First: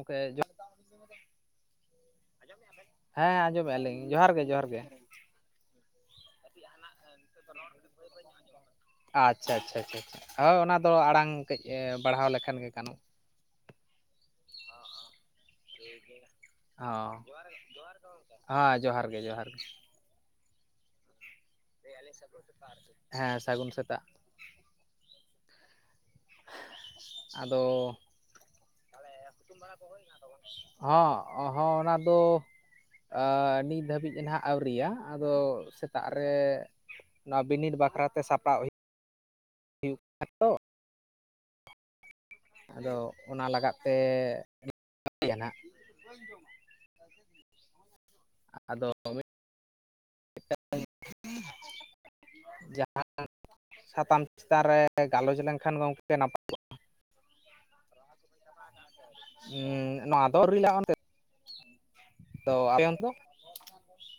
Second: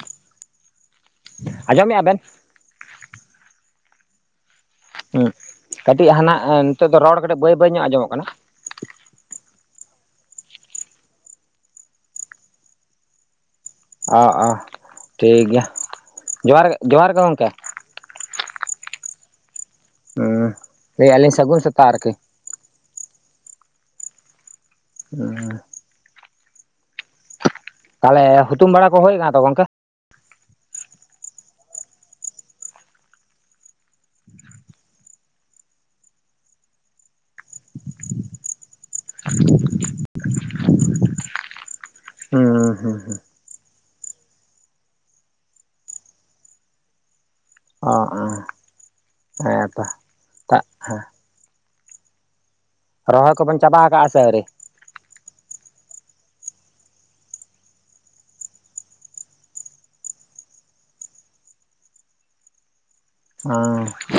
ᱚᱠᱚᱭ [unintelligible] ᱟᱸᱡᱚᱢᱮᱭᱟᱼᱟ, ᱵᱮᱱ ᱦᱮᱸ ᱟᱸᱡᱚᱢᱮᱭᱟ ᱞᱤᱧ, ᱡᱚᱦᱟᱨ ᱜᱮ ᱡᱚᱦᱟᱨ ᱜᱮ᱾ ᱦᱩᱸ, ᱠᱟᱹᱴᱤᱡ ᱦᱟᱱᱟ-ᱟ ᱱᱤᱛᱚᱜ ᱫᱚ ᱨᱚᱲ ᱠᱟᱹᱴᱤᱡ ᱵᱟᱹᱭ ᱵᱟᱹᱭ ᱧᱚᱜ ᱟᱸᱡᱚᱢᱚᱜ ᱠᱟᱱᱟ᱾ ᱟᱪᱪᱷᱟ ᱟᱪᱪᱷᱟ ᱟᱪᱪᱷᱟ ᱟᱪᱪᱷᱟ ᱦᱳᱭ ᱚᱱᱟ ᱫᱚ ᱟᱲᱟᱝ ᱠᱟᱹᱡ ᱵᱟᱲᱦᱟᱣ ᱞᱮᱠᱷᱟᱱ ᱜᱮ ᱜᱟᱱᱚᱜ-ᱟ᱾ ᱚ ᱚ ᱴᱷᱤᱠ ᱜᱮᱭᱟ, ᱡᱚᱦᱟᱨ ᱡᱚᱦᱟᱨ ᱦᱚᱸ ᱜᱮ ᱜᱚᱢᱠᱮ᱾ ᱦᱮᱸ ᱡᱚᱦᱟᱨ ᱜᱮ ᱡᱚᱦᱟᱨ ᱜᱮ ᱡᱚᱦᱟᱨ ᱜᱮ᱾ ᱦᱩᱸ ᱞᱮᱭᱮᱫ ᱟᱞᱤᱧ ᱥᱟᱹᱜᱩᱱ ᱥᱮᱛᱟᱜ᱾ ᱟᱨᱠᱤ ᱦᱮᱸ ᱥᱟᱹᱜᱩᱱ ᱥᱮᱛᱟᱜ᱾ ᱦᱩᱸ ᱟᱫᱚ ᱛᱟᱦᱚᱞᱮ ᱦᱩᱛᱩᱢ ᱵᱟᱲᱟ ᱠᱚ ᱦᱩᱭ ᱟᱠᱟᱱᱟ ᱛᱚ ᱜᱚᱢᱠᱮ? ᱦᱚᱸ ᱦᱚᱸ ᱚᱱᱟ ᱫᱚ ᱟ ᱱᱤᱛ ᱫᱷᱟᱹᱵᱤᱡ ᱱᱟᱦᱟᱜ ᱟᱹᱣᱨᱤᱭᱟ, ᱟᱫᱚ ᱥᱮᱛᱟᱜ ᱨᱮ ᱱᱚᱣᱟ ᱵᱤᱱᱤᱰ ᱵᱟᱠᱷᱨᱟ ᱛᱮ ᱥᱟᱯᱲᱟᱣ ᱦᱩᱭᱩᱜ ᱠᱟᱱᱟ ᱛᱚ᱾ ᱦᱩᱸ ᱟᱫᱚ ᱦᱩᱸ ᱦᱩᱸ ᱚᱱᱟ ᱞᱟᱜᱟᱫ ᱛᱮ [unintelligible] ᱚ ᱦᱮᱸ ᱟᱫᱚ ᱦᱮᱸᱛᱚ ᱛᱟᱜ ᱦᱮᱸ᱾ ᱡᱟᱦᱟᱸ ᱨᱚᱦᱚᱭ ᱠᱚᱵᱮᱱ ᱪᱟᱵᱟ ᱠᱟᱜᱼᱟ ᱥᱮ ᱥᱟᱛᱟᱢ ᱟᱹᱣᱨᱤ? ᱪᱮᱛᱟᱱ ᱨᱮ ᱜᱟᱞᱚᱪ ᱞᱮᱱᱠᱷᱟᱱ ᱜᱚᱝᱠᱮ ᱱᱟᱯᱟᱭ ᱠᱚᱜᱼᱟ? ᱦᱚᱸ ᱱᱚᱣᱟ ᱫᱚ ᱟᱨᱤᱞᱟᱝ ᱚᱱᱛᱮ ᱛᱚ ᱟᱯᱮ ᱚᱱᱛᱮ ᱫᱚ? ᱦᱮᱸ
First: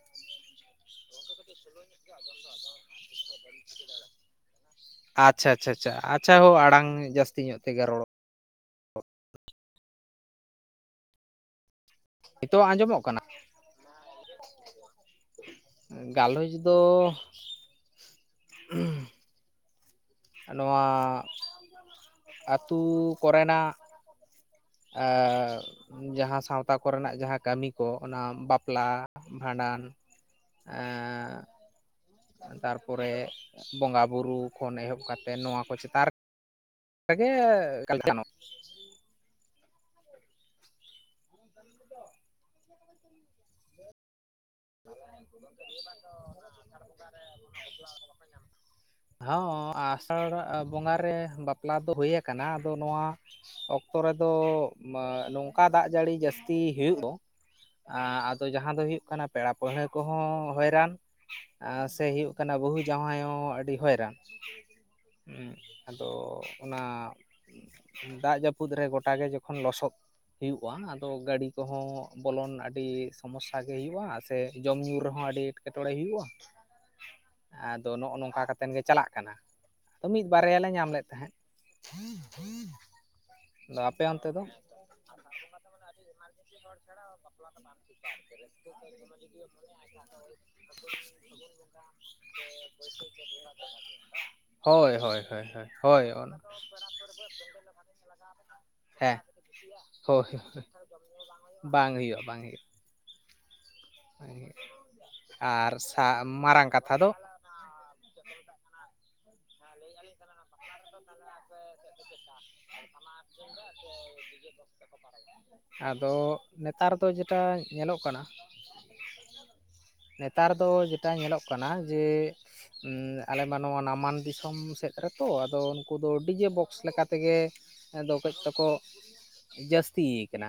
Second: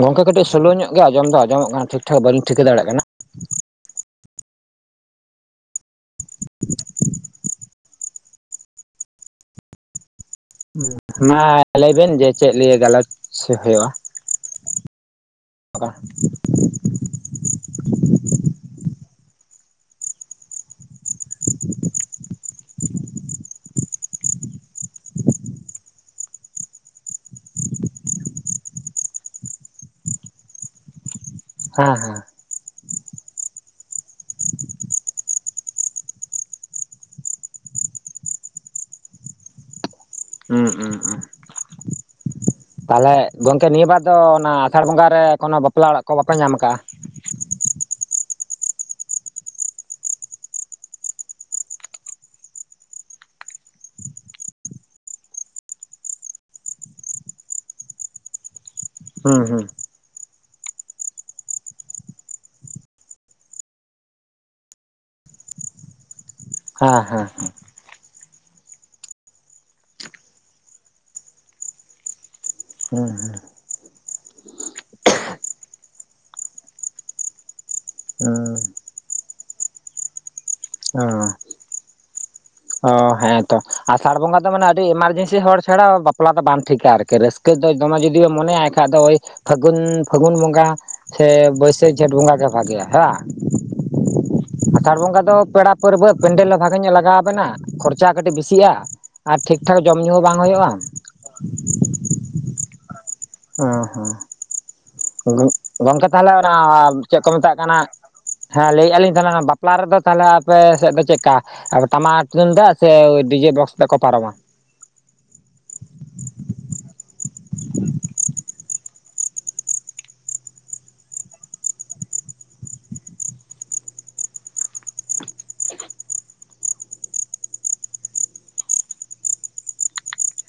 ᱜᱚᱢᱠᱮ ᱠᱟᱴᱤᱡ ᱥᱚᱞᱳ ᱧᱚᱜ ᱜᱮ ᱟᱸᱡᱚᱢ ᱫᱚ ᱟᱡᱚᱢᱚᱜ ᱠᱟᱱᱟ, ᱴᱷᱤᱠ ᱴᱷᱟᱠ ᱵᱟᱹᱞᱤᱧ ᱴᱷᱤᱠᱟᱹ ᱫᱟᱲᱮᱭᱟᱜ ᱠᱟᱱᱟ᱾ ᱟᱪᱪᱷᱟ ᱟᱪᱪᱷᱟ ᱟᱪᱪᱷᱟ ᱟᱪᱪᱷᱟ ᱦᱳ ᱟᱲᱟᱝ ᱡᱟᱹᱥᱛᱤ ᱧᱚᱜ ᱛᱮᱜᱮ ᱨᱚᱲ ᱢᱟ ᱞᱟᱹᱭ ᱵᱮᱱ ᱡᱮ ᱪᱮᱫ ᱱᱤᱛᱚᱜ ᱞᱤᱭᱟᱹ ᱟᱸᱡᱚᱢᱚᱜ ᱜᱟᱞᱚᱪ ᱠᱟᱱᱟ ᱦᱩᱭᱩᱜᱼᱟ? ᱜᱟᱞᱚᱪ ᱫᱚ [unintelligible] ᱱᱚᱣᱟ ᱟᱹᱛᱩ ᱠᱚᱨᱮᱱᱟᱜ ᱦᱮᱸᱻ ᱡᱟᱦᱟᱸ ᱥᱟᱶᱛᱟ ᱠᱚᱨᱮᱱᱟᱜ ᱡᱟᱦᱟᱸ ᱠᱟᱹᱢᱤ ᱠᱚ, ᱚᱱᱟ ᱵᱟᱯᱞᱟ, ᱵᱷᱟᱸᱰᱟᱱ ᱦᱮᱸ ᱦᱮᱸ ᱦᱮᱸ ᱛᱟᱨ ᱯᱚᱨᱮ ᱵᱚᱸᱜᱟ ᱵᱩᱨᱩ ᱠᱷᱚᱱ ᱮᱦᱚᱵ ᱠᱟᱛᱮᱫ, ᱱᱚᱣᱟ ᱠᱚ ᱪᱮᱛᱟᱱ ᱨᱮ ᱚᱱᱟ ᱜᱮ ᱮᱠᱟᱞ ᱜᱟᱱᱚᱜ ᱦᱩᱸ ᱦᱩᱸ ᱦᱩᱸ [inaudible] ᱛᱟᱦᱚᱞᱮ ᱜᱚᱝᱠᱮ ᱱᱤᱭᱟᱹ ᱵᱟᱨ ᱫᱚ ᱚᱱᱟ ᱟᱥᱟᱲ ᱵᱚᱸᱜᱟ ᱨᱮ ᱠᱚᱱᱚ ᱵᱟᱯᱞᱟ ᱚᱲᱟᱜ ᱠᱚ ᱵᱟᱯᱮ ᱧᱟᱢ ᱟᱠᱟᱜᱼᱟ? [inaudible] ᱦᱚᱸ ᱟᱥᱟᱲ ᱵᱚᱸᱜᱟ ᱨᱮ ᱵᱟᱯᱞᱟ ᱫᱚ ᱦᱩᱭ ᱟᱠᱟᱱᱟ᱾ ᱟᱫᱚ ᱱᱚᱣᱟ ᱚᱠᱛᱚ ᱨᱮᱫᱚ ᱱᱚᱝᱠᱟ ᱫᱟᱜ ᱡᱟᱹᱲᱤ ᱡᱟᱹᱥᱛᱤ ᱦᱩᱭᱩᱜ ᱫᱚ ᱟᱫᱚ ᱡᱟᱦᱟᱸ ᱫᱚ ᱦᱩᱭᱩᱜ ᱠᱟᱱᱟ ᱦᱩᱸ ᱯᱮᱲᱟ ᱦᱩᱸ ᱯᱟᱹᱲᱦᱟᱹ ᱠᱚᱦᱚᱸ ᱦᱚᱭᱨᱟᱱ ᱥᱮ ᱦᱩᱭᱩᱜ ᱠᱟᱱᱟ ᱵᱟᱹᱦᱩ ᱡᱟᱶᱭᱟᱭ ᱦᱚᱸ ᱟᱹᱰᱤ ᱦᱚᱭᱨᱟᱱ ᱦᱩᱸ, ᱟᱫᱚ ᱚᱱᱟ ᱦᱮᱸ ᱦᱮᱸ ᱫᱟᱜ ᱡᱟᱹᱯᱩᱫ ᱨᱮ ᱜᱚᱴᱟ ᱜᱮ ᱡᱚᱠᱷᱚᱱ ᱞᱚᱥᱚᱫ ᱦᱩᱭᱩᱜᱼᱟ ᱟᱫᱚ ᱜᱟᱹᱰᱤ ᱠᱚᱦᱚᱸ ᱵᱚᱞᱚᱱ ᱟᱹᱰᱤ ᱥᱚᱢᱚᱥᱥᱟ ᱜᱮ ᱦᱩᱭᱩᱜᱼᱟ᱾ ᱥᱮ ᱡᱚᱢ ᱧᱩ ᱨᱮᱦᱚᱸ ᱟᱹᱰᱤ ᱮᱴᱠᱮᱴᱚᱬᱮ ᱦᱩᱭᱩᱜᱼᱟ᱾ ᱟᱫᱚ ᱱᱚᱜᱼᱚ ᱱᱚᱝᱠᱟ ᱦᱩᱸ ᱠᱟᱛᱮᱱ ᱜᱮ ᱪᱟᱞᱟᱜ ᱠᱟᱱᱟ᱾ ᱢᱤᱫ ᱵᱟᱨᱭᱟ ᱞᱮ ᱧᱟᱢ ᱞᱮᱫ ᱦᱩᱸ ᱛᱟᱦᱮᱸᱫ᱾ ᱚ ᱦᱮᱸ ᱛᱚ ᱟᱫᱚ ᱟᱯᱮ ᱟᱥᱟᱟᱲ ᱚᱱᱛᱮ ᱵᱚᱸᱜᱟ ᱫᱚ ᱢᱟᱱᱮ ᱟᱹᱰᱤ ᱮᱢᱟᱨᱡᱮᱱᱥᱤ ᱦᱚᱲ ᱪᱷᱟᱲᱟ ᱵᱟᱯᱞᱟ ᱫᱚ ᱵᱟᱝ ᱴᱷᱤᱠᱟ ᱟᱨᱠᱤ, ᱨᱟᱹᱥᱠᱟᱹ ᱠᱟᱺᱡ ᱫᱚ ᱫᱚᱢᱮ ᱡᱩᱫᱤᱭᱳ ᱢᱚᱱᱮᱭᱟᱭ ᱠᱷᱟᱡ ᱫᱚ ᱳᱭ ᱯᱷᱟᱹᱜᱩᱱ, ᱯᱷᱟᱹᱜᱩᱱ ᱵᱚᱸᱜᱟ ᱥᱮ ᱵᱟᱹᱭᱥᱟᱹᱠᱷ ᱡᱷᱮᱸᱴ ᱵᱚᱸᱜᱟ ᱜᱮ ᱵᱷᱟᱜᱮᱭᱟ ᱦᱮᱸ ᱵᱟ? ᱦᱳᱭ ᱟᱥᱟᱲ ᱵᱚᱸᱜᱟ ᱦᱳᱭ ᱫᱚ ᱦᱳᱭ ᱦᱳᱭ ᱯᱮᱲᱟ ᱦᱳᱭ ᱯᱟᱹᱨᱵᱷᱟᱹᱫ ᱯᱮᱱᱰᱮᱹᱞ ᱦᱚᱸ ᱵᱷᱟᱜᱤ ᱧᱚᱜ ᱞᱟᱜᱟᱣᱟᱵᱮᱱᱟ, ᱠᱷᱚᱨᱚᱪ ᱪᱟ ᱠᱟᱹᱴᱤᱡ ᱵᱤᱥᱤᱜᱼᱟ ᱦᱮᱸ ᱟᱨ ᱴᱷᱤᱠ ᱴᱷᱟᱠ ᱡᱚᱢ ᱧᱩ ᱦᱚᱸ ᱦᱳᱭ ᱵᱟᱝ ᱦᱩᱭᱩᱜᱼᱟ᱾ ᱵᱟᱝ ᱦᱩᱭᱩᱜᱼᱟ, ᱵᱟᱝ ᱦᱩᱭᱩᱜᱼᱟ᱾ ᱦᱮᱸ ᱦᱮᱸ᱾ ᱵᱟᱝ ᱦᱩᱭᱩᱜᱼᱟ ᱜᱚᱜ ᱟᱨ ᱥᱟ ᱜᱚᱝᱠᱮ ᱛᱟᱦᱞᱮ ᱚᱱᱟ ᱢᱟᱨᱟᱝ ᱠᱟᱛᱷᱟ ᱫᱚ ᱪᱮᱫ ᱠᱚ ᱢᱮᱛᱟᱜ ᱠᱟᱱᱟ ᱦᱮᱸ ᱞᱟᱹᱭᱮᱜᱼᱟ ᱞᱤᱧ ᱵᱟᱯᱞᱟ ᱨᱮᱫᱚ ᱛᱟᱦᱞᱮ ᱟᱯᱮ ᱥᱮᱫ ᱫᱚ ᱪᱮᱫᱠᱟ ᱴᱟᱢᱟᱠ ᱛᱩᱢᱫᱟᱜ ᱥᱮ ᱰᱤᱡᱮ ᱵᱚᱠᱥ? ᱛᱮᱠᱚ ᱯᱟᱨᱚᱢᱟ? ᱥᱮ ᱰᱤᱡᱮ ᱵᱚᱠᱥ? ᱟᱫᱚ ᱱᱮᱛᱟᱨ ᱫᱚ ᱡᱮᱴᱟ ᱧᱮᱞᱚᱜ ᱠᱟᱱᱟ ᱱᱮᱛᱟᱨ ᱫᱚ ᱡᱮᱴᱟ ᱧᱮᱞᱚᱜ ᱠᱟᱱᱟ ᱡᱮ ᱟᱞᱮ ᱢᱟ ᱱᱚᱣᱟ ᱢᱟᱱ ᱫᱤᱥᱚ ᱥᱚᱢ ᱥᱮᱫ ᱨᱮᱛᱚ, ᱟᱫᱚ ᱩᱱᱠᱩ ᱫᱚ ᱰᱤᱡᱮ ᱵᱚᱠᱥ ᱞᱮᱠᱟ ᱛᱮᱜᱮ ᱟᱫᱚ ᱠᱟᱺᱡ ᱛᱚᱠᱚ ᱡᱟᱹᱥᱛᱤᱭ ᱠᱟᱱᱟ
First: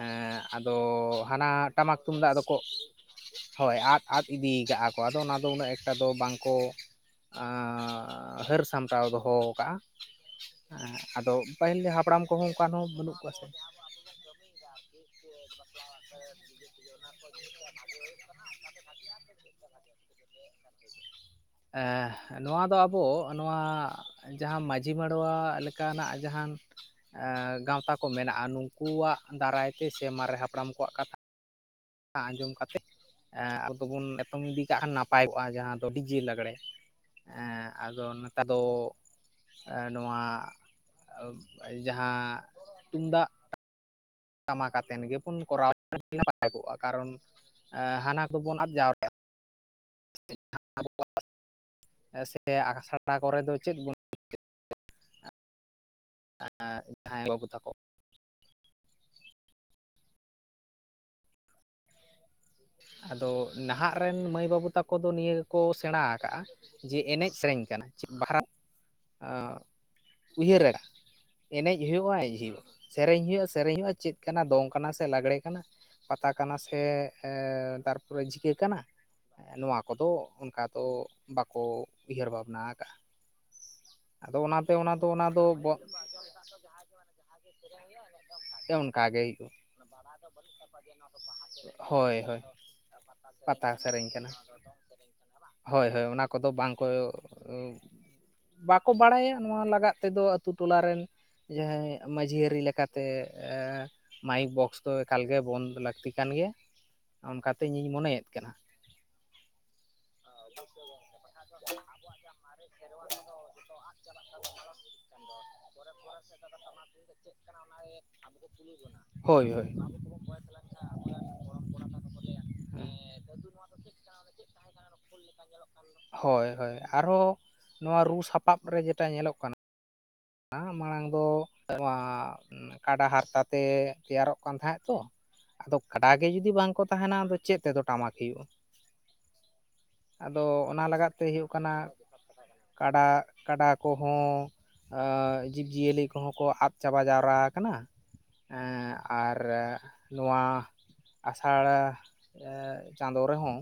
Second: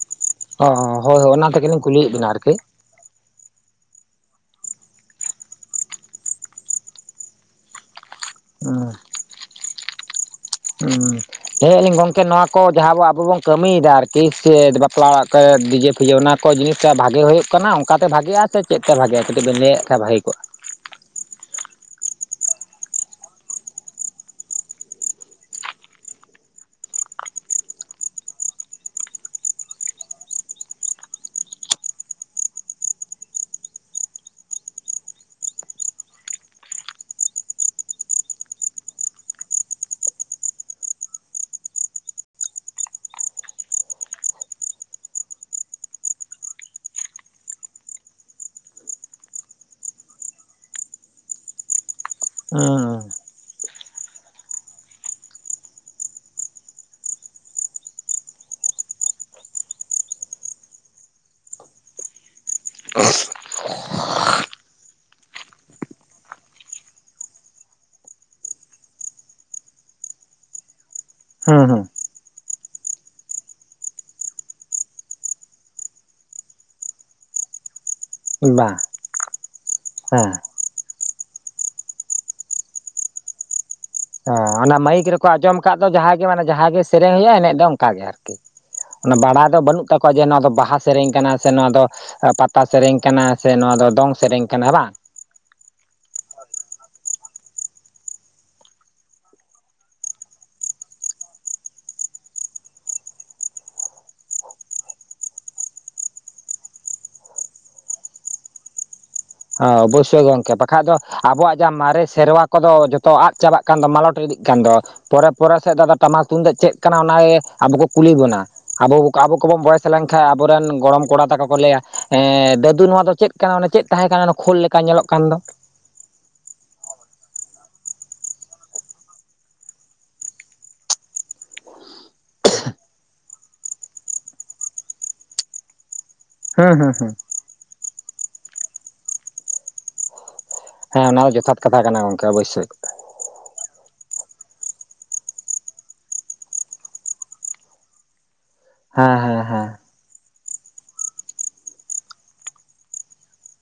ᱮᱸᱻ ᱚ ᱟᱫᱚ ᱦᱳᱭ ᱦᱳᱭ ᱚᱱᱟ ᱦᱟᱱᱟ ᱛᱮᱜᱮᱞᱤᱧ ᱴᱟᱢᱟᱠ ᱠᱩᱞᱤᱭᱮᱫ ᱵᱤᱱᱟ ᱛᱩᱢᱫᱟᱜ ᱫᱚ ᱟᱨᱠᱤ ᱠᱚ ᱦᱳᱭ ᱟᱫ ᱟᱫ ᱤᱫᱤᱭ ᱠᱟᱜᱼᱟ ᱠᱚ ᱟᱫᱚ ᱚᱱᱟ ᱫᱚ ᱩᱱᱟᱹᱜ ᱮᱠᱴᱟ ᱫᱚ ᱵᱟᱝᱠᱚ ᱟᱸᱻ ᱦᱟᱹᱨ ᱦᱩᱸ ᱥᱟᱢᱴᱟᱣ ᱫᱚᱦᱚ ᱠᱟᱜᱼᱟ᱾ ᱟᱫᱚ ᱦᱮᱸ ᱯᱟᱹᱦᱤᱞ ᱟᱹᱞᱤᱧ ᱜᱚᱝᱠᱮ ᱦᱟᱯᱲᱟᱢ ᱱᱚᱣᱟ ᱠᱚᱦᱚᱸ ᱠᱚ ᱚᱱᱠᱟᱱ ᱦᱚᱸ ᱡᱟᱦᱟᱸ ᱵᱚ ᱵᱟᱹᱱᱩᱜ ᱟᱵᱚ ᱠᱚᱣᱟ ᱵᱚᱱ ᱥᱮ ᱠᱟᱹᱢᱤᱭ ᱫᱟ ᱟᱨ ᱠᱤ ᱪᱮᱫ ᱵᱟᱯᱞᱟ ᱚᱲᱟᱜ ᱠᱚ ᱰᱤᱡᱮ ᱯᱷᱤᱡᱮ ᱚᱱᱟ ᱠᱚ ᱡᱤᱱᱤᱥ ᱵᱷᱟᱜᱮ ᱦᱩᱭᱩᱜ ᱠᱟᱱᱟ ᱚᱝᱠᱟᱛᱮ ᱵᱷᱟᱜᱤᱜᱼᱟ? ᱥᱮ ᱪᱮᱫ ᱛᱮ ᱵᱷᱟᱜᱮᱜᱼᱟ? ᱠᱟᱹᱴᱤᱡ ᱵᱮᱱ ᱞᱟᱹᱭᱟᱜ ᱠᱷᱟᱡ ᱵᱷᱟᱹᱜᱤ ᱠᱚᱜᱼᱟ᱾ ᱮᱸᱻ ᱱᱚᱣᱟ ᱫᱚ ᱟᱵᱚ ᱱᱚᱣᱟ ᱡᱟᱦᱟᱸ ᱢᱟᱹᱡᱷᱤ ᱢᱚᱰᱚᱣᱟ ᱞᱮᱠᱟᱱᱟᱜ ᱡᱟᱸᱦᱟᱱ ᱮᱸᱻ ᱜᱟᱶᱛᱟ ᱠᱚ ᱢᱮᱱᱟᱜᱼᱟ ᱱᱩᱝᱠᱩᱣᱟᱜ ᱫᱟᱨᱟᱭ ᱛᱮ ᱥᱮ ᱢᱟᱨᱮ ᱦᱟᱯᱲᱟᱢ ᱠᱚᱣᱟᱜ ᱠᱟᱛᱷᱟ ᱟᱸᱡᱚᱢ ᱠᱟᱛᱮᱜ ᱮᱸᱻ ᱟᱫᱚ ᱵᱚᱱ ᱮᱛᱚᱢ ᱤᱫᱤ ᱠᱟᱜ ᱠᱷᱟᱱ ᱱᱟᱯᱟᱭ ᱠᱚᱜᱼᱟ ᱡᱟᱦᱟᱸ ᱫᱚ ᱰᱤᱡᱮ ᱞᱟᱜᱽᱲᱮ᱾ ᱮᱸᱜ ᱟᱫᱚ ᱱᱮᱛᱟᱨ ᱫᱚ ᱮᱸᱻ ᱱᱚᱣᱟ ᱡᱟᱦᱟᱸ ᱛᱩᱢᱫᱟᱜ ᱴᱟᱢᱟ ᱠᱟᱛᱮᱱ ᱜᱮᱵᱚᱱ ᱠᱚᱨᱟᱣ ᱞᱮᱱᱠᱷᱟᱱ ᱱᱟᱯᱟᱭ ᱠᱚᱜ ᱟ᱾ ᱠᱟᱨᱚᱱ ᱦᱟᱱᱟ ᱠᱚᱵᱚᱱ ᱟᱫ ᱡᱟᱣᱨᱟ [unintelligible] ᱟᱵᱚᱣᱟᱜ ᱥᱮ ᱦᱩᱸ ᱟᱠᱷᱲᱟ ᱠᱚᱨᱮ ᱫᱚ ᱪᱮᱫ ᱵᱚᱱ ᱮᱸᱜ ᱡᱟᱦᱟᱸᱭ ᱢᱟᱹᱭ ᱵᱟᱹᱵᱩ ᱛᱟᱠᱚ ᱟᱫᱚ ᱱᱟᱦᱟᱜ ᱨᱮᱱ ᱢᱟᱹᱭ ᱵᱟᱹᱵᱩ ᱛᱟᱠᱚ ᱫᱚ ᱱᱤᱭᱟᱹ ᱜᱮᱠᱚ ᱥᱮᱬᱟ ᱟᱠᱟᱜᱼᱟ᱾ ᱡᱮ ᱮᱱᱮᱡ ᱥᱮᱨᱮᱧ ᱠᱟᱱᱟ ᱪᱮᱫ ᱵᱟᱠᱷᱨᱟ ᱩᱭᱦᱟᱹᱨ ᱨᱮ ᱮᱱᱮᱡ ᱦᱩᱸ ᱦᱩᱭᱩᱜᱼᱟ ᱮᱱᱮᱡ ᱦᱩᱭᱩᱜᱼᱟ ᱥᱮᱨᱮᱧ ᱦᱩᱭᱩᱜᱼᱟ ᱥᱮᱨᱮᱧ ᱦᱩᱭᱩᱜᱼᱟ ᱪᱮᱫ ᱠᱟᱱᱟ ᱫᱚᱝ ᱠᱟᱱᱟ ᱥᱮ ᱞᱟᱜᱽᱲᱮ ᱠᱟᱱᱟ ᱯᱟᱛᱟ ᱠᱟᱱᱟ ᱥᱮ ᱮᱸ ᱛᱟᱨᱯᱚᱨᱮ ᱡᱷᱤᱠᱟᱹ ᱦᱩᱸ ᱵᱟᱝ ᱠᱟᱱᱟ ᱱᱚᱣᱟ ᱠᱚᱫᱚ ᱦᱮᱸ ᱚᱱᱠᱟ ᱫᱚ ᱵᱟᱠᱚ ᱩᱭᱦᱟᱹᱨ ᱵᱷᱟᱵᱱᱟ ᱠᱟᱜᱼᱟ᱾ ᱚᱱᱮ ᱢᱟᱹᱭᱤᱠ ᱨᱮᱠᱚ ᱟᱸᱡᱚᱢ ᱠᱫ ᱫᱚ ᱡᱟᱦᱟᱸᱜᱮ ᱢᱟᱱᱮ ᱡᱟᱦᱟᱸᱜᱮ ᱥᱮᱨᱮᱧ ᱦᱩᱭᱩᱜᱼᱟ ᱮᱱᱮᱡ ᱫᱚ ᱚᱱᱠᱟᱜ ᱜᱮ ᱟᱨᱠᱤ᱾ ᱥᱮ ᱚᱱᱠᱟ ᱚᱱᱟ ᱜᱮ ᱵᱟᱲᱟᱭ ᱟᱹᱭᱠᱟᱹᱣ ᱫᱚ ᱵᱟᱹᱱᱩᱜ ᱛᱟᱠᱚᱣᱟ ᱡᱮ ᱱᱚᱣᱟ ᱫᱚ ᱵᱟᱦᱟ ᱥᱮᱨᱮᱧ ᱠᱟᱱᱟ ᱥᱮ ᱱᱚᱣᱟ ᱫᱚ ᱦᱳᱭ ᱦᱳᱭ ᱯᱟᱛᱟ ᱥᱮᱨᱮᱧ ᱠᱟᱱᱟ ᱥᱮ ᱱᱚᱣᱟ ᱫᱚ ᱫᱚᱝ ᱥᱮᱨᱮᱧ ᱠᱟᱱᱟ, ᱦᱮᱸ ᱵᱟᱝ? ᱦᱳᱭ ᱦᱳᱭ ᱚᱱᱟ ᱠᱚᱫᱚ ᱵᱟᱝ ᱠᱚ ᱵᱟᱠᱚ ᱵᱟᱲᱟᱭᱟ ᱱᱚᱣᱟ ᱞᱟᱜᱟᱫ ᱛᱮᱫᱚ ᱟᱛᱳ ᱴᱚᱞᱟ ᱨᱮᱱ᱾ ᱡᱟᱦᱟᱸᱭ ᱢᱟᱹᱡᱷᱤ ᱟᱹᱨᱤ ᱞᱮᱠᱟᱛᱮ ᱮᱻ ᱢᱟᱭᱤᱠ ᱵᱚᱠᱥ ᱫᱚ ᱮᱠᱟᱞᱜᱮ ᱵᱚᱸᱫᱽ ᱞᱟᱹᱠᱛᱤ ᱠᱟᱱ ᱜᱮᱭᱟ᱾ ᱚᱱᱠᱟᱛᱮ ᱤᱧᱤᱧ ᱢᱚᱱᱮᱭᱮᱫ ᱠᱟᱱᱟ᱾ ᱦᱚᱸ ᱚᱵᱚᱥᱥᱳᱭ ᱜᱚᱝᱠᱮ ᱵᱟᱠᱷᱟᱡ ᱫᱚ ᱟᱵᱚᱣᱟᱜ ᱡᱟᱦᱟᱸ ᱢᱟᱨᱮ ᱥᱮᱨᱣᱟ ᱠᱚᱫᱚ ᱡᱷᱚᱛᱚ ᱟᱫ ᱪᱟᱵᱟᱜ ᱠᱟᱱ ᱫᱚ ᱢᱟᱞᱚᱴ ᱤᱫᱤᱜ ᱠᱟᱱ ᱫᱚ, ᱯᱚᱨᱮ ᱯᱚᱨᱮ ᱥᱮᱫ ᱟᱫᱚ ᱴᱟᱢᱟᱠ ᱛᱩᱢᱫᱟᱹᱜ ᱪᱮᱫ ᱠᱟᱱᱟ ᱚᱱᱟᱜᱮ ᱟᱵᱚ ᱠᱚ ᱠᱩᱞᱤ ᱵᱚᱱᱟ ᱾ ᱟᱵᱚ ᱟᱵᱚ ᱦᱳᱭ ᱠᱚᱵᱚᱱ ᱦᱳᱭ ᱵᱚᱭᱮᱥ ᱞᱮᱱ ᱠᱷᱟᱱ ᱟᱵᱚᱨᱮᱱ ᱜᱚᱲᱚᱢ ᱠᱚᱲᱟ ᱛᱟᱠᱚ ᱠᱚ ᱞᱟ ᱭᱟ ᱫᱟᱹᱫᱩ ᱱᱚᱣᱟ ᱫᱚ ᱪᱮᱫ ᱠᱟᱱᱟ ᱚᱱᱮ ᱪᱮᱫ ᱛᱟᱦᱮᱸ ᱠᱟᱱᱟ ᱚᱱᱟ ᱠᱷᱳᱞ ᱞᱮᱠᱟ ᱧᱮᱞᱚᱜ ᱠᱟᱱ ᱫᱚ ᱦᱳᱭ ᱦᱳᱭ ᱾ ᱟᱨᱦᱚᱸ ᱱᱚᱣᱟ ᱨᱩ ᱥᱟᱯᱟᱵ ᱨᱮ ᱡᱮᱴᱟ ᱧᱮᱞᱚᱜ ᱠᱟᱱᱟ ᱚᱱᱟ ᱢᱟᱲᱟᱝ ᱫᱚ ᱱᱚᱣᱟ ᱠᱟᱰᱟ ᱦᱟᱨᱛᱟ ᱛᱮ ᱛᱮᱭᱟᱨᱚᱜ ᱠᱟᱱ ᱛᱟᱦᱮᱸᱫ ᱛᱚ ᱟᱫᱚ ᱠᱟᱰᱟ ᱜᱮ ᱡᱩᱫᱤ ᱵᱟᱝ ᱦᱩᱸ ᱠᱚ ᱦᱩᱸ ᱦᱩᱸ ᱛᱟᱦᱮᱱᱟ ᱟᱫᱚ ᱪᱮᱫ ᱛᱮᱫᱚ ᱴᱟᱢᱟᱠ ᱦᱩᱭᱩᱜᱼᱟ᱾ ᱟᱫᱚ ᱚᱱᱟ ᱦᱮᱸ ᱞᱟᱜᱟᱫ ᱛᱮ ᱫᱚ ᱦᱩᱭᱩᱜ ᱡᱚᱛᱷᱟᱛ ᱠᱟᱱᱟ ᱠᱟᱛᱷᱟ ᱜᱚᱝᱠᱮ ᱚᱵᱚᱥᱥᱳᱭ ᱠᱟᱰᱟ ᱠᱟᱰᱟ ᱠᱚ ᱦᱚᱸ ᱡᱤᱵᱽ ᱡᱤᱭᱟᱹᱞᱤ ᱠᱚᱦᱚᱸ ᱠᱚ ᱟᱫ ᱪᱟᱵᱟ ᱡᱟᱣᱨᱟ ᱠᱟᱱᱟ ᱦᱮᱸ ᱟᱨ ᱦᱮᱸ ᱦᱮᱸ ᱱᱚᱣᱟ ᱟᱸᱥᱟᱲ ᱪᱟᱸᱫᱳ ᱨᱮᱦᱚᱸ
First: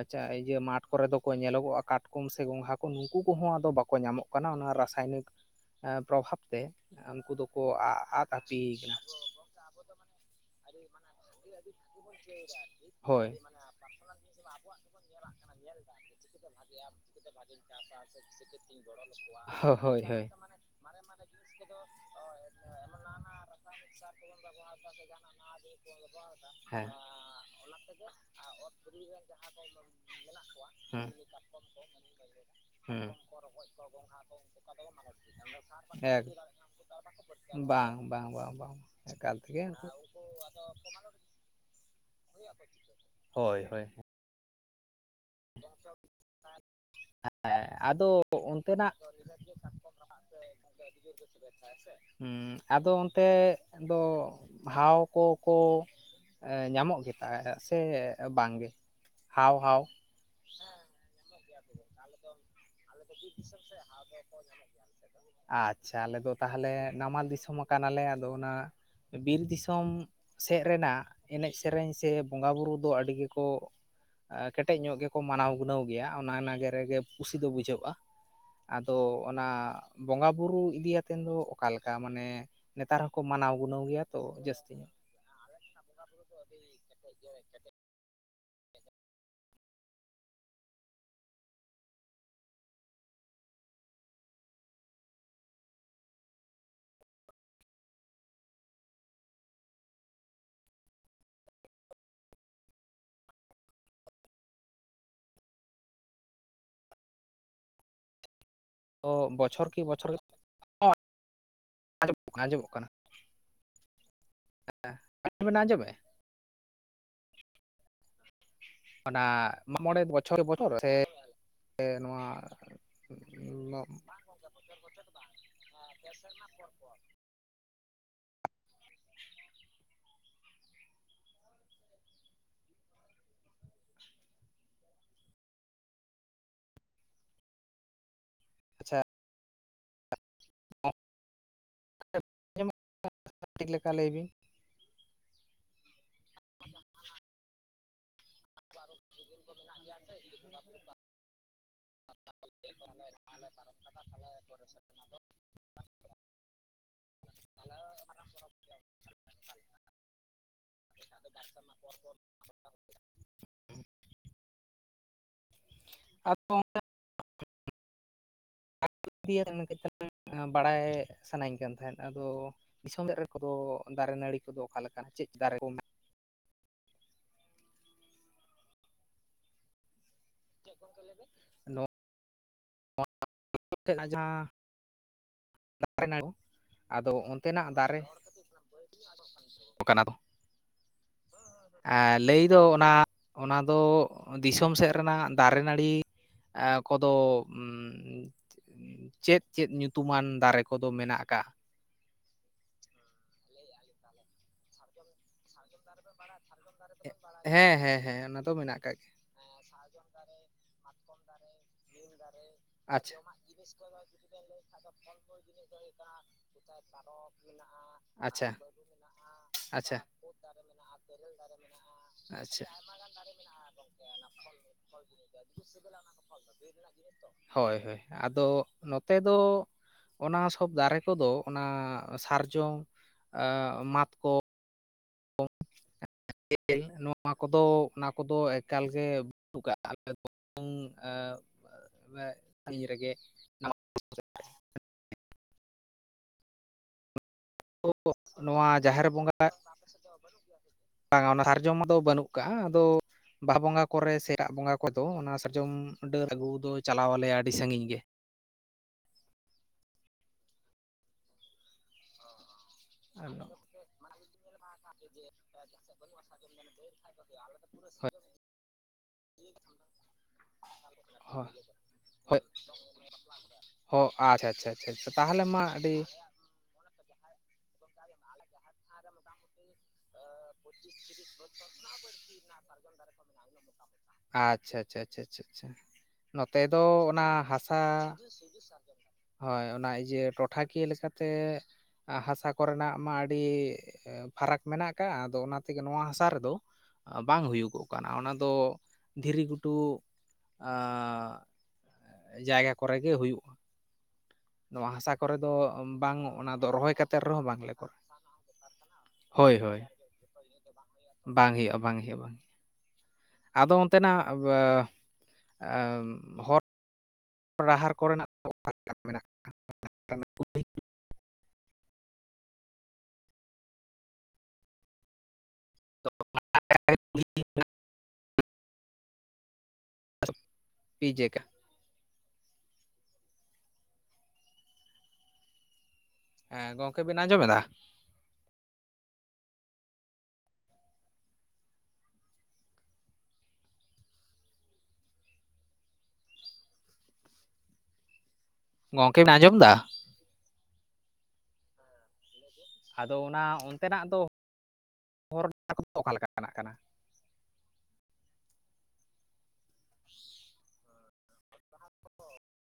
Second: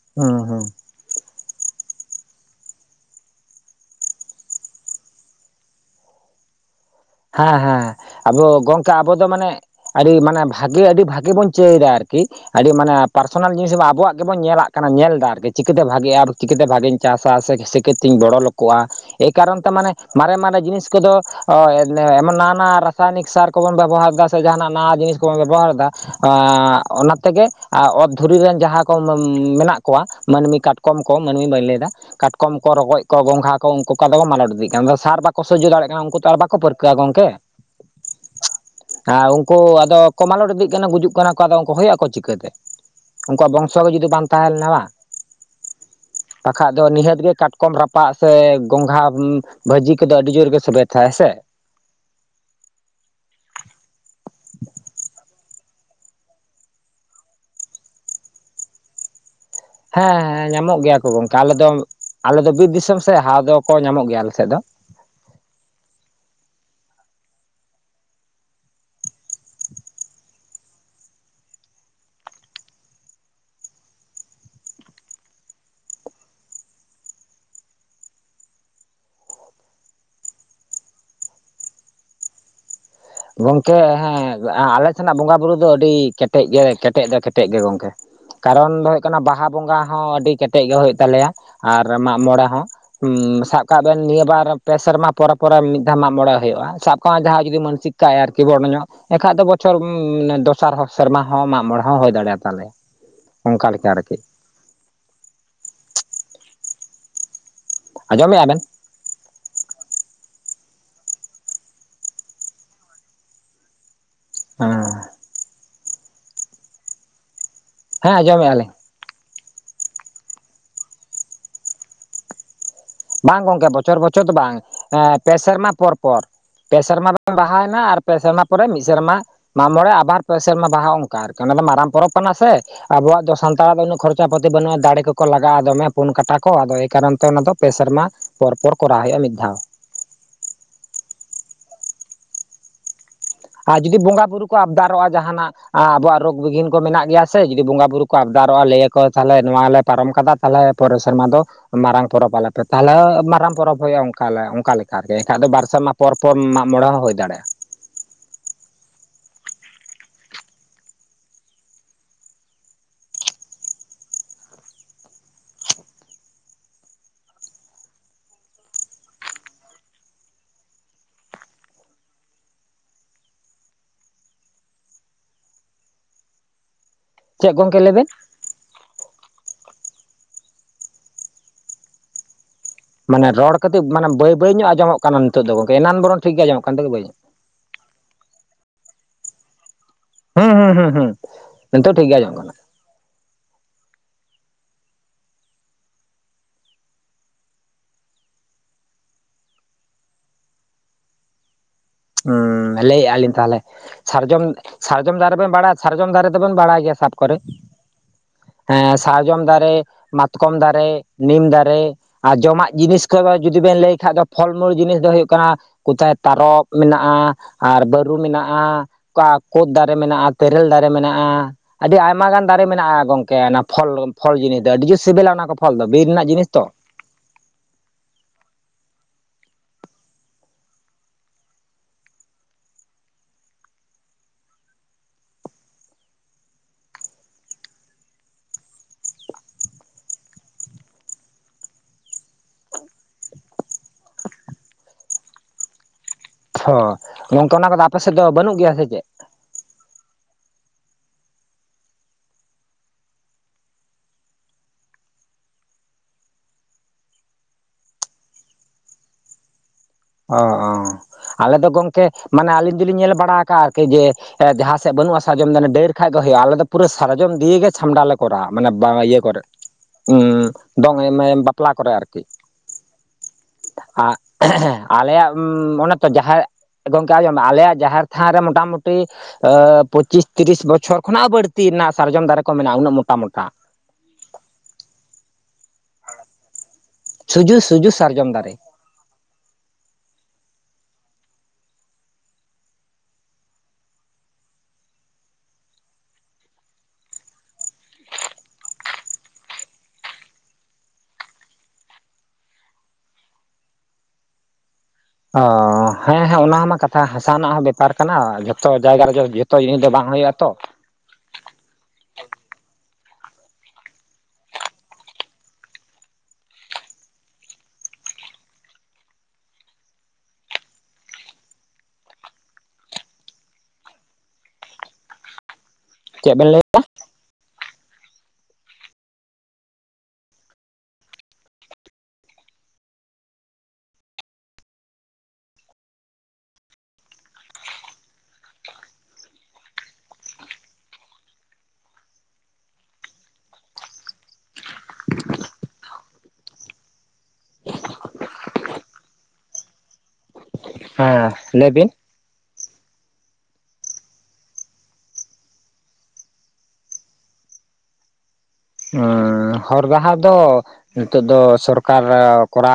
ᱟᱪᱪᱷᱟ ᱦᱩᱸ ᱤᱭᱟᱹ ᱦᱩᱸ ᱢᱟᱴᱷ ᱠᱚᱨᱮ ᱫᱚ ᱠᱚ ᱧᱮᱞᱚᱜᱚᱜᱼᱟ, ᱠᱟᱴᱠᱚᱢ ᱥᱮ ᱜᱚᱜᱷᱟ ᱠᱚ ᱱᱩᱠᱩ ᱠᱚᱦᱚᱸ ᱟᱫᱚ ᱵᱟᱠᱚ ᱧᱟᱢᱚᱜ ᱠᱟᱱᱟ᱾ ᱚᱱᱟ ᱨᱟᱥ-ᱼ [unintelligible] ᱯᱨᱚᱵᱷᱟᱵᱽ ᱛᱮ ᱩᱱᱠᱩ ᱦᱮᱸ ᱫᱚᱠᱚ ᱦᱮᱸ ᱟᱫ ᱟᱵᱚ ᱦᱟᱹᱯᱤᱭ ᱜᱚᱝᱠᱮ ᱠᱟᱱᱟ ᱟᱵᱚ ᱫᱚ ᱢᱟᱱᱮ ᱟᱹᱰᱤ ᱢᱟᱱᱮ ᱵᱷᱟᱜᱮ ᱟᱹᱰᱤ ᱵᱷᱟᱜᱮ ᱵᱚᱱ ᱪᱟᱹᱭ ᱮᱫᱟ ᱟᱨᱠᱤ ᱟᱹᱰᱤ ᱢᱟᱱᱮ ᱦᱳᱭ ᱯᱟᱨᱥᱚᱱᱟᱞ ᱡᱤᱱᱤᱥ ᱟᱵᱚᱣᱟᱜ ᱜᱮᱵᱚᱱ ᱧᱮᱞᱟᱜ ᱠᱟᱱᱟ ᱧᱮᱞ ᱮᱫᱟ ᱟᱨᱠᱤ ᱪᱤᱠᱟᱹᱛᱮ ᱵᱷᱟᱜᱤ ᱟᱨ ᱪᱤᱠᱟᱹᱛᱮ ᱵᱷᱟᱜᱮ ᱪᱟᱥᱟ ᱥᱮ ᱥᱮᱠᱟᱛᱤᱧ ᱵᱚᱲᱚ ᱞᱳᱠᱳᱜᱼᱟ ᱮᱭ ᱠᱟᱨᱚᱱ ᱛᱮ ᱚᱱᱟ ᱢᱟᱱᱮ ᱢᱟᱨᱮ ᱢᱟᱨᱮ ᱡᱤᱱᱤᱥ ᱠᱚᱫᱚ ᱮᱢᱚᱱ ᱱᱟᱣᱟ ᱱᱟᱣᱟ ᱨᱟᱥᱟᱭᱱᱤᱠ ᱥᱟᱨ ᱠᱚᱵᱚᱱ ᱵᱮᱵᱚᱦᱟᱨ ᱫᱟ, ᱥᱮ ᱡᱟᱦᱟᱱᱟᱜ ᱱᱟᱣᱟ ᱡᱤᱱᱤᱥ ᱠᱚᱵᱚᱱ ᱵᱮᱵᱚᱦᱟᱨ ᱫᱟ ᱚᱱᱟ ᱛᱮᱜᱮ ᱚᱛ ᱫᱷᱩᱨᱤ ᱨᱮᱱ ᱡᱟᱦᱟᱸ ᱠᱚ ᱢᱮᱱᱟᱜ ᱠᱚᱣᱟ ᱢᱟᱹᱱᱢᱤ ᱠᱟᱴ ᱠᱚᱢ ᱦᱮᱸ ᱠᱚ ᱢᱟᱹᱱᱢᱤ ᱵᱟᱹᱧ ᱞᱟᱹᱭ ᱫᱟ ᱠᱟᱴᱠᱚᱢ ᱠᱚ ᱨᱚᱠᱚᱡᱽ ᱦᱮᱸ ᱠᱚ ᱜᱚᱸᱜᱷᱟ ᱩᱱᱠᱩ ᱚᱝᱠᱟ ᱫᱚ ᱠᱚ ᱢᱟᱞᱚᱴ ᱤᱫᱤᱜ ᱠᱟᱱᱟ᱾ ᱥᱟᱨ ᱵᱟᱠᱚ ᱥᱚᱡᱡᱚ ᱫᱟᱲᱮᱭᱟᱜ ᱠᱟᱱᱟ ᱩᱱᱠᱩ ᱮᱠ ᱛᱚ ᱟᱨ ᱵᱟᱠᱚ ᱯᱟᱹᱨᱠᱟᱹᱜᱟ ᱜᱚᱢᱠᱮ ᱦᱮᱸ ᱵᱟᱝ ᱵᱟᱝ ᱵᱟᱝ ᱵᱟᱝ ᱮᱠᱟᱞ ᱩᱱᱠᱩ ᱛᱮᱜᱮ ᱟᱫᱚ ᱠᱚ ᱢᱟᱞᱚᱴ ᱤᱫᱤᱜ ᱠᱟᱱᱟ, ᱜᱩᱡᱩᱜ ᱠᱟᱱᱟ ᱠᱚ ᱟᱫᱚ ᱩᱱᱠᱩ ᱦᱩᱭᱩᱜ ᱟᱠᱚ ᱪᱤᱠᱟ ᱛᱮ? ᱩᱱᱠᱩᱣᱟᱜ ᱦᱳᱭ ᱵᱚᱝᱥᱚ ᱦᱳᱭ ᱜᱮ ᱡᱩᱫᱤ ᱵᱟᱝ ᱛᱟᱦᱮᱸ ᱞᱮᱱᱟ ᱵᱟᱝ ᱵᱟᱠᱷᱟᱡ ᱫᱚ ᱱᱤᱦᱟᱹᱛ ᱜᱮ ᱠᱟᱴᱠᱚᱢ ᱟᱫᱚ ᱨᱟᱯᱟᱜ ᱥᱮ ᱚᱱᱛᱮᱱᱟᱜ ᱜᱚᱜᱷᱟ ᱵᱷᱟᱡᱤ ᱠᱚᱫᱚ ᱟᱹᱰᱤ ᱡᱳᱨ ᱜᱮ ᱥᱮᱵᱮᱞ ᱛᱟᱦᱮᱸ ᱦᱮᱸ ᱥᱮ? ᱦᱮᱸ ᱟᱫᱚ ᱚᱱᱛᱮ ᱫᱚ ᱦᱟᱣ ᱠᱚ ᱠᱚ ᱧᱟᱢᱚᱜ ᱜᱮ ᱛᱟᱦᱮᱜ-ᱟ ᱥᱮ ᱵᱟᱝ ᱜᱮ ᱦᱟᱣ ᱦᱟᱣ? ᱦᱮᱸ ᱦᱮᱸ ᱧᱟᱢᱚᱜ ᱜᱮᱭᱟ ᱠᱚ ᱜᱚᱝᱠᱮ, ᱟᱞᱮ ᱫᱚ ᱵᱤᱨ ᱫᱤᱥᱚᱢ ᱥᱮ ᱦᱟᱣ ᱫᱚᱠᱚ ᱧᱟᱢᱚᱜ ᱜᱮᱭᱟ ᱟᱞᱮᱥᱮᱫ ᱫᱚ ᱾ ᱟᱪᱪᱷᱟ ᱟᱞᱮᱫ ᱫᱚ ᱛᱟᱦᱚᱞᱮ ᱱᱟᱢᱟᱞ ᱫᱤᱥᱚᱢ ᱠᱟᱱᱟᱞᱮ ᱟᱫᱚ ᱚᱱᱟ ᱵᱤᱨ ᱫᱤᱥᱚᱢ ᱥᱮᱫ ᱨᱮᱱᱟᱜ ᱮᱱᱮᱡ ᱥᱮᱨᱮᱧ ᱥᱮ ᱵᱚᱸᱜᱟ ᱵᱩᱨᱩ ᱫᱚ ᱟᱹᱰᱤ ᱜᱮᱠᱚ ᱠᱮᱴᱮᱡ ᱧᱚᱜ ᱜᱮᱠᱚ ᱠᱚ ᱢᱟᱱᱟᱣ ᱜᱩᱱᱟᱹᱣ ᱜᱮᱭᱟ, ᱚᱱᱟ ᱱᱟᱜᱮ ᱨᱮᱜᱮ ᱠᱩᱥᱤ ᱫᱚ ᱵᱩᱡᱷᱟᱹᱜᱼᱟ᱾ ᱟᱫᱚ ᱚᱱᱟ ᱵᱚᱸᱜᱟ ᱵᱩᱨᱩ ᱤᱫᱤ ᱟᱛᱮᱫ ᱫᱚ ᱚᱠᱟ ᱞᱮᱠᱟ ᱢᱟᱱᱮ ᱱᱮᱛᱟᱨ ᱦᱚᱸ ᱠᱚ ᱢᱟᱱᱟᱣ ᱜᱚᱝᱠᱮ ᱜᱩᱱᱟᱹᱣ ᱜᱮᱭᱟ ᱛᱚ ᱦᱮᱸ ᱡᱟᱹᱥᱛᱤ ᱟᱞᱮ ᱥᱮᱱᱟᱜ ᱵᱚᱸᱜᱟ ᱵᱩᱨᱩ ᱫᱚ ᱟᱹᱰᱤ ᱠᱮᱴᱮᱡ ᱜᱮ ᱠᱮᱴᱮᱡ ᱫᱚ ᱠᱮᱴᱮᱡ ᱜᱮ ᱜᱚᱝᱠᱮ᱾ ᱠᱟᱨᱚᱱ ᱫᱚ ᱦᱩᱭᱩᱜ ᱠᱟᱱᱟ ᱵᱟᱦᱟ ᱵᱚᱸᱜᱟ ᱦᱚᱸ ᱟᱹᱰᱤ ᱠᱮᱴᱮᱡ ᱜᱮ ᱦᱩᱭᱩᱜ ᱛᱟᱞᱮᱭᱟ ᱟᱨ ᱢᱟᱜᱽ ᱢᱚᱬᱮ ᱦᱚᱸ ᱥᱟᱵ ᱠᱟᱜ ᱵᱮᱱ ᱱᱤᱭᱟᱹ ᱵᱟᱨ ᱯᱮ ᱥᱮᱨᱢᱟ ᱯᱚᱨᱮ ᱯᱚᱨᱮ ᱢᱤᱫ ᱫᱷᱟᱣ ᱢᱟᱜᱽ ᱢᱚᱬᱮ ᱦᱩᱭᱩᱜᱼᱟ᱾ ᱥᱟᱵ ᱠᱟᱜ ᱢᱮ ᱡᱟᱦᱟᱸᱭ ᱡᱩᱫᱤ ᱢᱟᱹᱱᱥᱤᱠ [unintelligible] ᱮᱱᱠᱷᱟᱡ ᱫᱚ ᱵᱚᱪᱷᱚᱨ ᱫᱚᱥᱟᱨ ᱦᱚᱸ ᱥᱮᱨᱢᱟ ᱦᱚᱸ ᱢᱟᱜᱽ ᱢᱚᱬᱮ ᱦᱚᱸ ᱦᱩᱭ ᱫᱟᱲᱮᱭᱟᱛᱟᱞᱮ᱾ ᱚᱱᱠᱟ ᱞᱮᱠᱟ ᱟᱨᱠᱤ ᱟᱸᱡᱚᱢᱮᱭᱟ ᱟᱵᱮᱱ? ᱛᱚ ᱵᱚᱪᱷᱚᱨ ᱠᱤ ᱵᱚᱪᱷᱚᱨ [unintelligible] ᱟᱸᱡᱚᱢᱚᱜ ᱠᱟᱱᱟ᱾ ᱦᱮᱸ [unintelligible] ᱵᱮᱱ ᱟᱡᱚᱢᱮ-ᱟ ᱦᱮᱸ ᱟᱸᱡᱚᱢᱮᱭᱟ ᱞᱮ ᱚᱱᱟ ᱢᱟᱜᱽ ᱢᱚᱬᱮ ᱵᱚᱪᱷᱚᱨ ᱵᱚᱪᱷᱚᱨ ᱥᱮ ᱱᱚᱣᱟ ᱵᱟᱝ ᱜᱚᱝᱠᱮ ᱵᱚᱪᱷᱚᱨ ᱵᱚᱪᱷᱚᱨ ᱫᱚ ᱵᱟᱝ, ᱮᱻ ᱯᱮ ᱥᱮᱨᱢᱟ ᱯᱚᱨ ᱯᱚᱨ ᱾ ᱯᱮ ᱥᱮᱨᱢᱟ ᱵᱮᱱ ᱵᱟᱦᱟ ᱮᱱᱟ, ᱟᱨ ᱯᱮ ᱥᱮᱨᱢᱟ ᱯᱚᱨᱮ ᱢᱤᱫ ᱥᱮᱨᱢᱟ ᱢᱟᱜᱽ ᱢᱚᱬᱮ ᱟᱵᱟᱨ ᱯᱮ ᱥᱮᱨᱢᱟ ᱵᱟᱦᱟ ᱚᱱᱠᱟ ᱟᱨᱠᱤ ᱚᱱᱟ ᱫᱚ ᱢᱟᱨᱟᱝ ᱯᱚᱨᱚᱵᱽ ᱠᱟᱱᱟ ᱥᱮ ᱾ ᱟᱵᱚᱣᱟᱜ ᱫᱚ ᱥᱟᱱᱛᱟᱲᱟᱜ ᱫᱚ ᱩᱱᱟᱹᱜ ᱠᱷᱚᱨᱪᱟ ᱯᱟᱹᱛᱤ ᱵᱟᱹᱱᱩᱜᱼᱟ, ᱫᱟᱲᱮ ᱠᱚᱠᱚ ᱞᱟᱜᱟᱜᱼᱟ ᱫᱚᱢᱮ ᱯᱩᱱ ᱠᱟᱴᱟ ᱠᱚ ᱟᱫᱚ ᱮᱭ ᱠᱟᱨᱚᱱ ᱛᱮ ᱚᱱᱟ ᱫᱚ ᱯᱮ ᱥᱮᱨᱢᱟ ᱯᱚᱨ ᱯᱚᱨ ᱟᱪᱪᱷᱟ ᱠᱚᱨᱟᱣ ᱦᱩᱭᱩᱜᱼᱟ ᱢᱤᱫ ᱫᱷᱟᱣ ᱾ ᱴᱷᱤᱠ ᱟᱨ ᱞᱮᱠᱟ ᱡᱩᱫᱤ ᱞᱟᱹᱭ ᱵᱚᱸᱜᱟ ᱵᱤᱱ ᱵᱩᱨᱩ ᱠᱚ ᱟᱵᱫᱟᱨᱚᱜᱼᱟ, ᱡᱟᱦᱟ ᱱᱟᱜ ᱟᱵᱚᱣᱟᱜ ᱨᱚᱜᱽ ᱵᱤᱜᱷᱤᱱ ᱠᱚ ᱢᱮᱱᱟᱜ ᱜᱮᱭᱟ ᱥᱮ ᱡᱩᱫᱤ ᱵᱚᱸᱜᱟ ᱵᱩᱨᱩ ᱠᱚ ᱟᱵᱫᱟᱨᱚᱜᱼᱟ ᱞᱟᱹᱭᱟ ᱠᱚ ᱛᱟᱦᱚᱞᱮ ᱱᱚᱣᱟ ᱞᱮ ᱯᱟᱨᱚᱢ ᱠᱟᱫᱟ, ᱛᱟᱦᱚᱞᱮ ᱯᱚᱨᱮ ᱥᱮᱨᱢᱟ ᱫᱚ ᱢᱟᱨᱟᱝ ᱯᱚᱨᱚᱵᱽ ᱟᱞᱮ ᱛᱮ ᱛᱟᱦᱚᱞᱮ ᱢᱟᱨᱟᱝ ᱯᱚᱨᱚᱵᱽ ᱦᱩᱭᱩᱜᱼᱟ, ᱚᱱᱠᱟ ᱞᱮ ᱚᱱᱠᱟ ᱞᱮᱠᱟ ᱛᱮ ᱟᱨᱠᱤ ᱮᱱᱠᱷᱟ ᱫᱚ ᱵᱟᱨ ᱥᱮᱨᱢᱟ ᱯᱚᱨ ᱯᱚᱨ ᱢᱟᱜᱽ ᱢᱚᱬᱮ ᱦᱚᱸ ᱦᱩᱭ ᱫᱟᱲᱮᱭᱟᱜᱼᱟ᱾ [unintelligible] [inaudible] [inaudible] [unintelligible] [inaudible] [unintelligible] ᱵᱟᱲᱟᱭ ᱥᱟᱱᱟᱧ ᱠᱟᱱ ᱛᱟᱦᱮᱸᱫ ᱟᱫᱚ ᱫᱤᱥᱚᱢ [unintelligible] ᱠᱚᱫᱚ ᱫᱟᱨᱮ ᱱᱟᱹᱲᱤ ᱠᱚᱫᱚ ᱚᱠᱟᱮ ᱞᱮᱠᱟ ᱪᱮᱫ ᱫᱟᱨᱮ ᱠᱚ ᱪᱮᱫ ᱜᱚᱝᱠᱮ ᱞᱟᱹᱭ ᱵᱮᱱ? ᱪᱮᱫ [unintelligible] ᱢᱟᱱᱮ ᱨᱚᱲ ᱠᱟᱛᱮᱫ ᱢᱟᱱᱮ ᱵᱟᱹᱭ ᱡᱟᱦᱟᱸ ᱵᱟᱹᱭ ᱧᱚᱜ ᱟᱸᱡᱚᱢᱚᱜ ᱠᱟᱱᱟ, ᱱᱤᱛᱚᱜ ᱫᱚ ᱜᱚᱝᱠᱮ ᱮᱱᱟᱝ ᱵᱚᱱ ᱴᱷᱤᱠ ᱜᱮ ᱟᱸᱢᱚᱜ ᱠᱟᱱ ᱛᱮᱜᱮ [unintelligible] ᱱᱚ ᱛᱮᱱᱟᱜ ᱫᱟᱨᱮ [unintelligible] ᱦᱮᱸ ᱦᱩᱸ ᱦᱩᱸ ᱦᱩᱸ ᱱᱤᱛᱚᱜ ᱴᱷᱤᱠ ᱜᱮ ᱟᱸᱡᱚᱢᱚᱜ ᱞᱟᱹᱭ ᱠᱟᱱᱟ ᱫᱚ ᱚᱱᱟ ᱚᱱᱟ ᱫᱚ ᱫᱤᱥᱚᱢ ᱥᱮᱫ ᱨᱮᱱᱟᱜ ᱫᱟᱨᱮ ᱱᱟᱹᱲᱤ ᱮᱻ ᱠᱚᱫᱚ ᱪᱮᱫ ᱪᱮᱫ ᱧᱩᱛᱩᱢᱟᱱ ᱫᱟᱨᱮ ᱠᱚᱫᱚ ᱢᱮᱱᱟᱜ ᱟᱠᱟᱜ-ᱟ? ᱩᱸ ᱞᱟᱹᱭᱮᱜ-ᱟ ᱞᱤᱧ ᱛᱟᱦᱚᱞᱮ ᱥᱟᱨᱡᱚᱢ ᱥᱟᱨᱡᱚᱢ ᱫᱟᱨᱮ ᱵᱮᱱ ᱵᱟᱲᱟᱭ ᱥᱟᱨᱡᱚᱢ ᱫᱟᱨᱮ ᱫᱚ ᱵᱮᱱ ᱵᱟᱲᱟᱭ ᱜᱮᱭᱟ, ᱥᱟᱛ ᱠᱚᱨᱮ ᱦᱮᱸ ᱦᱮᱸ ᱦᱮᱸ ᱚᱱᱟ ᱫᱚ ᱢᱮᱱᱟᱜ ᱟᱠᱟᱫ ᱦᱮᱸ ᱜᱮᱭᱟ ᱥᱟᱨᱡᱚᱢ ᱫᱟᱨᱮ ᱢᱟᱛᱠᱚᱢ ᱫᱟᱨᱮ ᱱᱤᱢ ᱫᱟᱨᱮ ᱟᱨ ᱡᱚᱢᱟᱜ ᱡᱤᱱᱤᱥ ᱟᱪᱪᱷᱟ ᱠᱚᱫᱚ ᱡᱩᱫᱤ ᱵᱮᱱ ᱞᱟᱹᱭ ᱠᱷᱟᱡ ᱫᱚ ᱯᱷᱚᱞ ᱢᱩᱞ ᱡᱤᱱᱤᱥ ᱫᱚ ᱦᱩᱭᱩᱜ ᱠᱟᱱᱟ ᱠᱩᱛᱷᱟᱭ ᱛᱟᱨᱚ ᱢᱮᱱᱟᱜᱼᱟ ᱟᱨ ᱵᱟᱹᱨᱩ ᱟᱪᱪᱷᱟ ᱢᱮᱱᱟᱜᱼᱟ, ᱚᱠᱟ ᱠᱳᱫᱽ ᱫᱟᱨᱮ ᱟᱪᱪᱷᱟ ᱢᱮᱱᱟᱜ ᱛᱮᱨᱮᱞ ᱫᱟᱨᱮ ᱢᱮᱱᱟᱜ-ᱟ, ᱟᱹᱰᱤ ᱟᱭᱢᱟ ᱜᱟᱱ ᱫᱟᱨᱮ ᱟᱪᱪᱷᱟ ᱢᱮᱱᱟᱜ-ᱟ ᱜᱚᱝᱠᱮ ᱚᱱᱟ ᱯᱷᱚᱞ ᱯᱷᱚᱞ ᱡᱤᱱᱤᱥ ᱫᱚ ᱟᱹᱰᱤ ᱡᱳᱨ ᱥᱤᱵᱤᱞᱟ ᱚᱱᱟ ᱠᱚ ᱯᱷᱚᱞ ᱫᱚ ᱵᱤᱨ ᱨᱮᱱᱟᱜ ᱡᱤᱱᱤᱥ ᱛᱚ ᱾ ᱦᱳᱭ ᱦᱳᱭ ᱾ ᱟᱫᱚ ᱱᱚᱛᱮ ᱫᱚ ᱚᱱᱟ ᱥᱚᱵ ᱫᱟᱨᱮ ᱠᱚᱫᱚ ᱚᱱᱟ ᱥᱟᱨᱡᱚᱢ ᱢᱟᱛᱠᱚᱢ [unintelligible] ᱱᱚᱣᱟ ᱠᱚᱫᱚ ᱚᱱᱟ ᱠᱚᱫᱚ ᱮᱠᱟᱞ ᱜᱮ ᱵᱟᱹᱱᱩᱜ ᱠᱟᱜ-ᱟ ᱟᱞᱮ ᱫᱚ [unintelligible] ᱛᱷᱚ ᱱᱚᱝᱠᱟ ᱚᱱᱟ ᱠᱚᱫᱚ ᱟᱯᱮ ᱥᱮᱫ ᱫᱚ ᱵᱟᱹᱱᱩᱜ ᱜᱮᱭᱟ ᱱᱚᱣᱟ ᱥᱮ ᱪᱮᱫ? [inaudible] ᱥᱟᱨᱡᱚᱢ ᱫᱚ ᱵᱟᱹᱱᱩᱜ ᱠᱟᱜ-ᱟ ᱟᱫᱚ ᱵᱟᱦᱟ ᱵᱚᱸᱜᱟ ᱠᱚᱨᱮ ᱥᱮ ᱮᱴᱟᱜ ᱵᱚᱸᱜᱟ ᱠᱚᱫᱚ ᱚᱱᱟ ᱥᱟᱨᱡᱚᱢ ᱰᱟᱹᱨ ᱟᱹᱜᱩ ᱫᱚ, ᱪᱟᱞᱟᱣ ᱟᱞᱮᱭᱟ ᱟᱹᱰᱤ ᱥᱟᱺᱜᱤᱧ ᱜᱮ ᱚ ᱟᱞᱮ ᱫᱚ ᱜᱚᱢᱠᱮ ᱢᱟᱱᱮ ᱟᱹᱞᱤᱧ ᱫᱩᱞᱤᱧ ᱧᱮᱞ ᱵᱟᱲᱟ ᱠᱟᱜᱼᱟ ᱟᱨᱠᱤ ᱡᱮ ᱡᱟᱦᱟᱸ ᱥᱮᱫ ᱵᱟᱹᱱᱩᱜᱼᱟ, ᱥᱟᱨᱡᱚᱢ ᱫᱚ ᱚᱱᱟ ᱰᱟᱹᱨ ᱠᱷᱟᱡ ᱜᱮ ᱦᱳᱭᱳᱜᱼᱟ, ᱟᱞᱮ ᱫᱚ ᱯᱩᱨᱟᱹ ᱥᱟᱨᱡᱚᱢ ᱫᱤᱭᱮ ᱜᱮ ᱪᱷᱟᱢᱰᱟ ᱞᱮ ᱠᱚᱨᱟ ᱢᱟᱱᱮ ᱤᱭᱟᱹ ᱠᱚᱨᱮ ᱫᱚᱝ ᱮ ᱵᱟᱯᱞᱟ ᱠᱚᱨᱮ ᱟᱨᱠᱤ ᱦᱚ ᱟᱪᱪᱷᱟ ᱟᱪᱪᱷᱟ ᱟᱪᱪᱷᱟ ᱾ ᱟᱞᱮᱭᱟᱜ ᱚᱱᱮ ᱛᱚ ᱜᱚᱝᱠᱮ ᱟᱸᱡᱚᱢ ᱢᱮ ᱟᱞᱮᱭᱟᱜ ᱡᱟᱦᱮᱨ ᱛᱷᱟᱱ ᱨᱮ ᱢᱚᱴᱟᱢᱩᱴᱤ ᱯᱚᱪᱤᱥ ᱛᱤᱨᱤᱥ ᱵᱚᱪᱷᱚᱨ ᱠᱷᱚᱱᱟᱜ ᱵᱟᱹᱲᱛᱤ ᱨᱮᱱᱟᱜ ᱥᱟᱨᱡᱚᱢ ᱫᱟᱨᱮ ᱠᱚ ᱢᱮᱱᱟᱜᱼᱟ ᱩᱱᱟᱹᱜ ᱢᱚᱴᱟ ᱢᱚᱴᱟ ᱾ ᱟᱪᱪᱷᱟ ᱟᱪᱪᱷᱟ ᱟᱪᱪᱷᱟ ᱟᱪᱪᱷᱟ ᱱᱚᱛᱮ ᱫᱚ ᱚᱱᱟ ᱥᱩᱡᱩ ᱦᱟᱥᱟ ᱥᱩᱡᱩ ᱥᱟᱨᱡᱚᱢ ᱫᱟᱨᱮ ᱦᱳᱭ ᱚᱱᱟ ᱤᱭᱟᱹ ᱴᱚᱴᱷᱟ ᱠᱤᱭᱟᱹ ᱞᱮᱠᱟᱛᱮ ᱦᱟᱥᱟ ᱠᱚᱨᱮᱱᱟᱜ ᱢᱟ ᱟᱹᱰᱤ ᱯᱷᱟᱨᱟᱠ ᱢᱮᱱᱟᱜ ᱠᱟᱜᱼᱟ ᱟᱫᱚ ᱚᱱᱟ ᱛᱮᱜᱮ ᱱᱚᱣᱟ ᱦᱟᱥᱟ ᱨᱮᱫᱚ ᱵᱟᱝ ᱦᱩᱭᱩ ᱜᱚᱜ ᱠᱟᱱᱟ, ᱚᱱᱟ ᱫᱚ ᱫᱷᱤᱨᱤ ᱜᱷᱩᱴᱩ ᱟᱻ ᱡᱟᱭᱜᱟ ᱠᱚᱨᱮ ᱜᱮ ᱦᱩᱭᱩᱜ-ᱟ ᱾ ᱱᱚᱣᱟ ᱦᱟᱥᱟ ᱚ ᱵᱟᱝ ᱦᱮᱸ ᱦᱮᱸ ᱚᱱᱟ ᱫᱚ ᱢᱟ ᱨᱚᱦᱚᱭ ᱠᱟᱛᱷᱟ ᱠᱟᱛᱮᱫ ᱦᱟᱥᱟ ᱨᱮᱦᱚᱸ ᱨᱮᱱᱟᱜ ᱦᱚᱸ ᱵᱟᱝᱞᱮ ᱵᱮᱯᱟᱨ ᱠᱚᱨᱟᱣᱟ ᱠᱟᱱᱟ, ᱡᱷᱚᱛᱚ ᱡᱟᱭᱜᱟ ᱨᱮ ᱦᱳᱭ ᱡᱷᱚᱛᱚ ᱦᱳᱭ ᱡᱤᱱᱤᱥ ᱫᱚ ᱵᱟᱝ ᱦᱩᱭᱩᱜᱼᱟ ᱛᱚ ᱾ ᱵᱟᱝ ᱦᱩᱭᱩᱜᱼᱟ ᱵᱟᱝ ᱦᱩᱭᱩᱜᱼᱟ ᱵᱟᱝ ᱟᱫᱚ ᱚᱱᱛᱮ ᱱᱟᱜ ᱦᱚᱨ ᱰᱟᱦᱟᱨ ᱠᱚᱨᱮᱱᱟᱜ ᱫᱚ [unintelligible] ᱢᱮᱱᱟᱜ ᱠᱩᱞᱦᱤ ᱪᱮᱫ ᱵᱮᱱ ᱞᱟᱹᱭ [unintelligible] [unintelligible] ᱦᱮᱸ ᱜᱚᱝᱠᱮ ᱵᱤᱱ ᱟᱸᱡᱚᱢᱮᱫᱟ? ᱜᱚᱝᱠᱮ ᱵᱮᱱ ᱟᱸᱡᱚᱢ ᱫᱟ? ᱦᱮᱸ ᱞᱟᱹᱭ ᱵᱤᱱ ᱾ ᱟᱫᱚ, ᱚᱱᱟ ᱚᱱᱛᱮᱱᱟᱜ ᱫᱚ, ᱦᱚᱨ ᱵᱟᱦᱟᱨ ᱠᱚᱫᱚ, ᱚᱠᱟ ᱞᱮᱠᱟᱱᱟᱜ ᱠᱟᱱᱟ? ᱚᱸᱻ, ᱦᱚᱨ ᱰᱟᱦᱟᱨ ᱫᱚ, ᱱᱤᱛᱚᱜ ᱫᱚ, ᱥᱚᱨᱠᱟᱨ ᱠᱚᱨᱟᱣ ᱟᱠᱟᱫ ᱾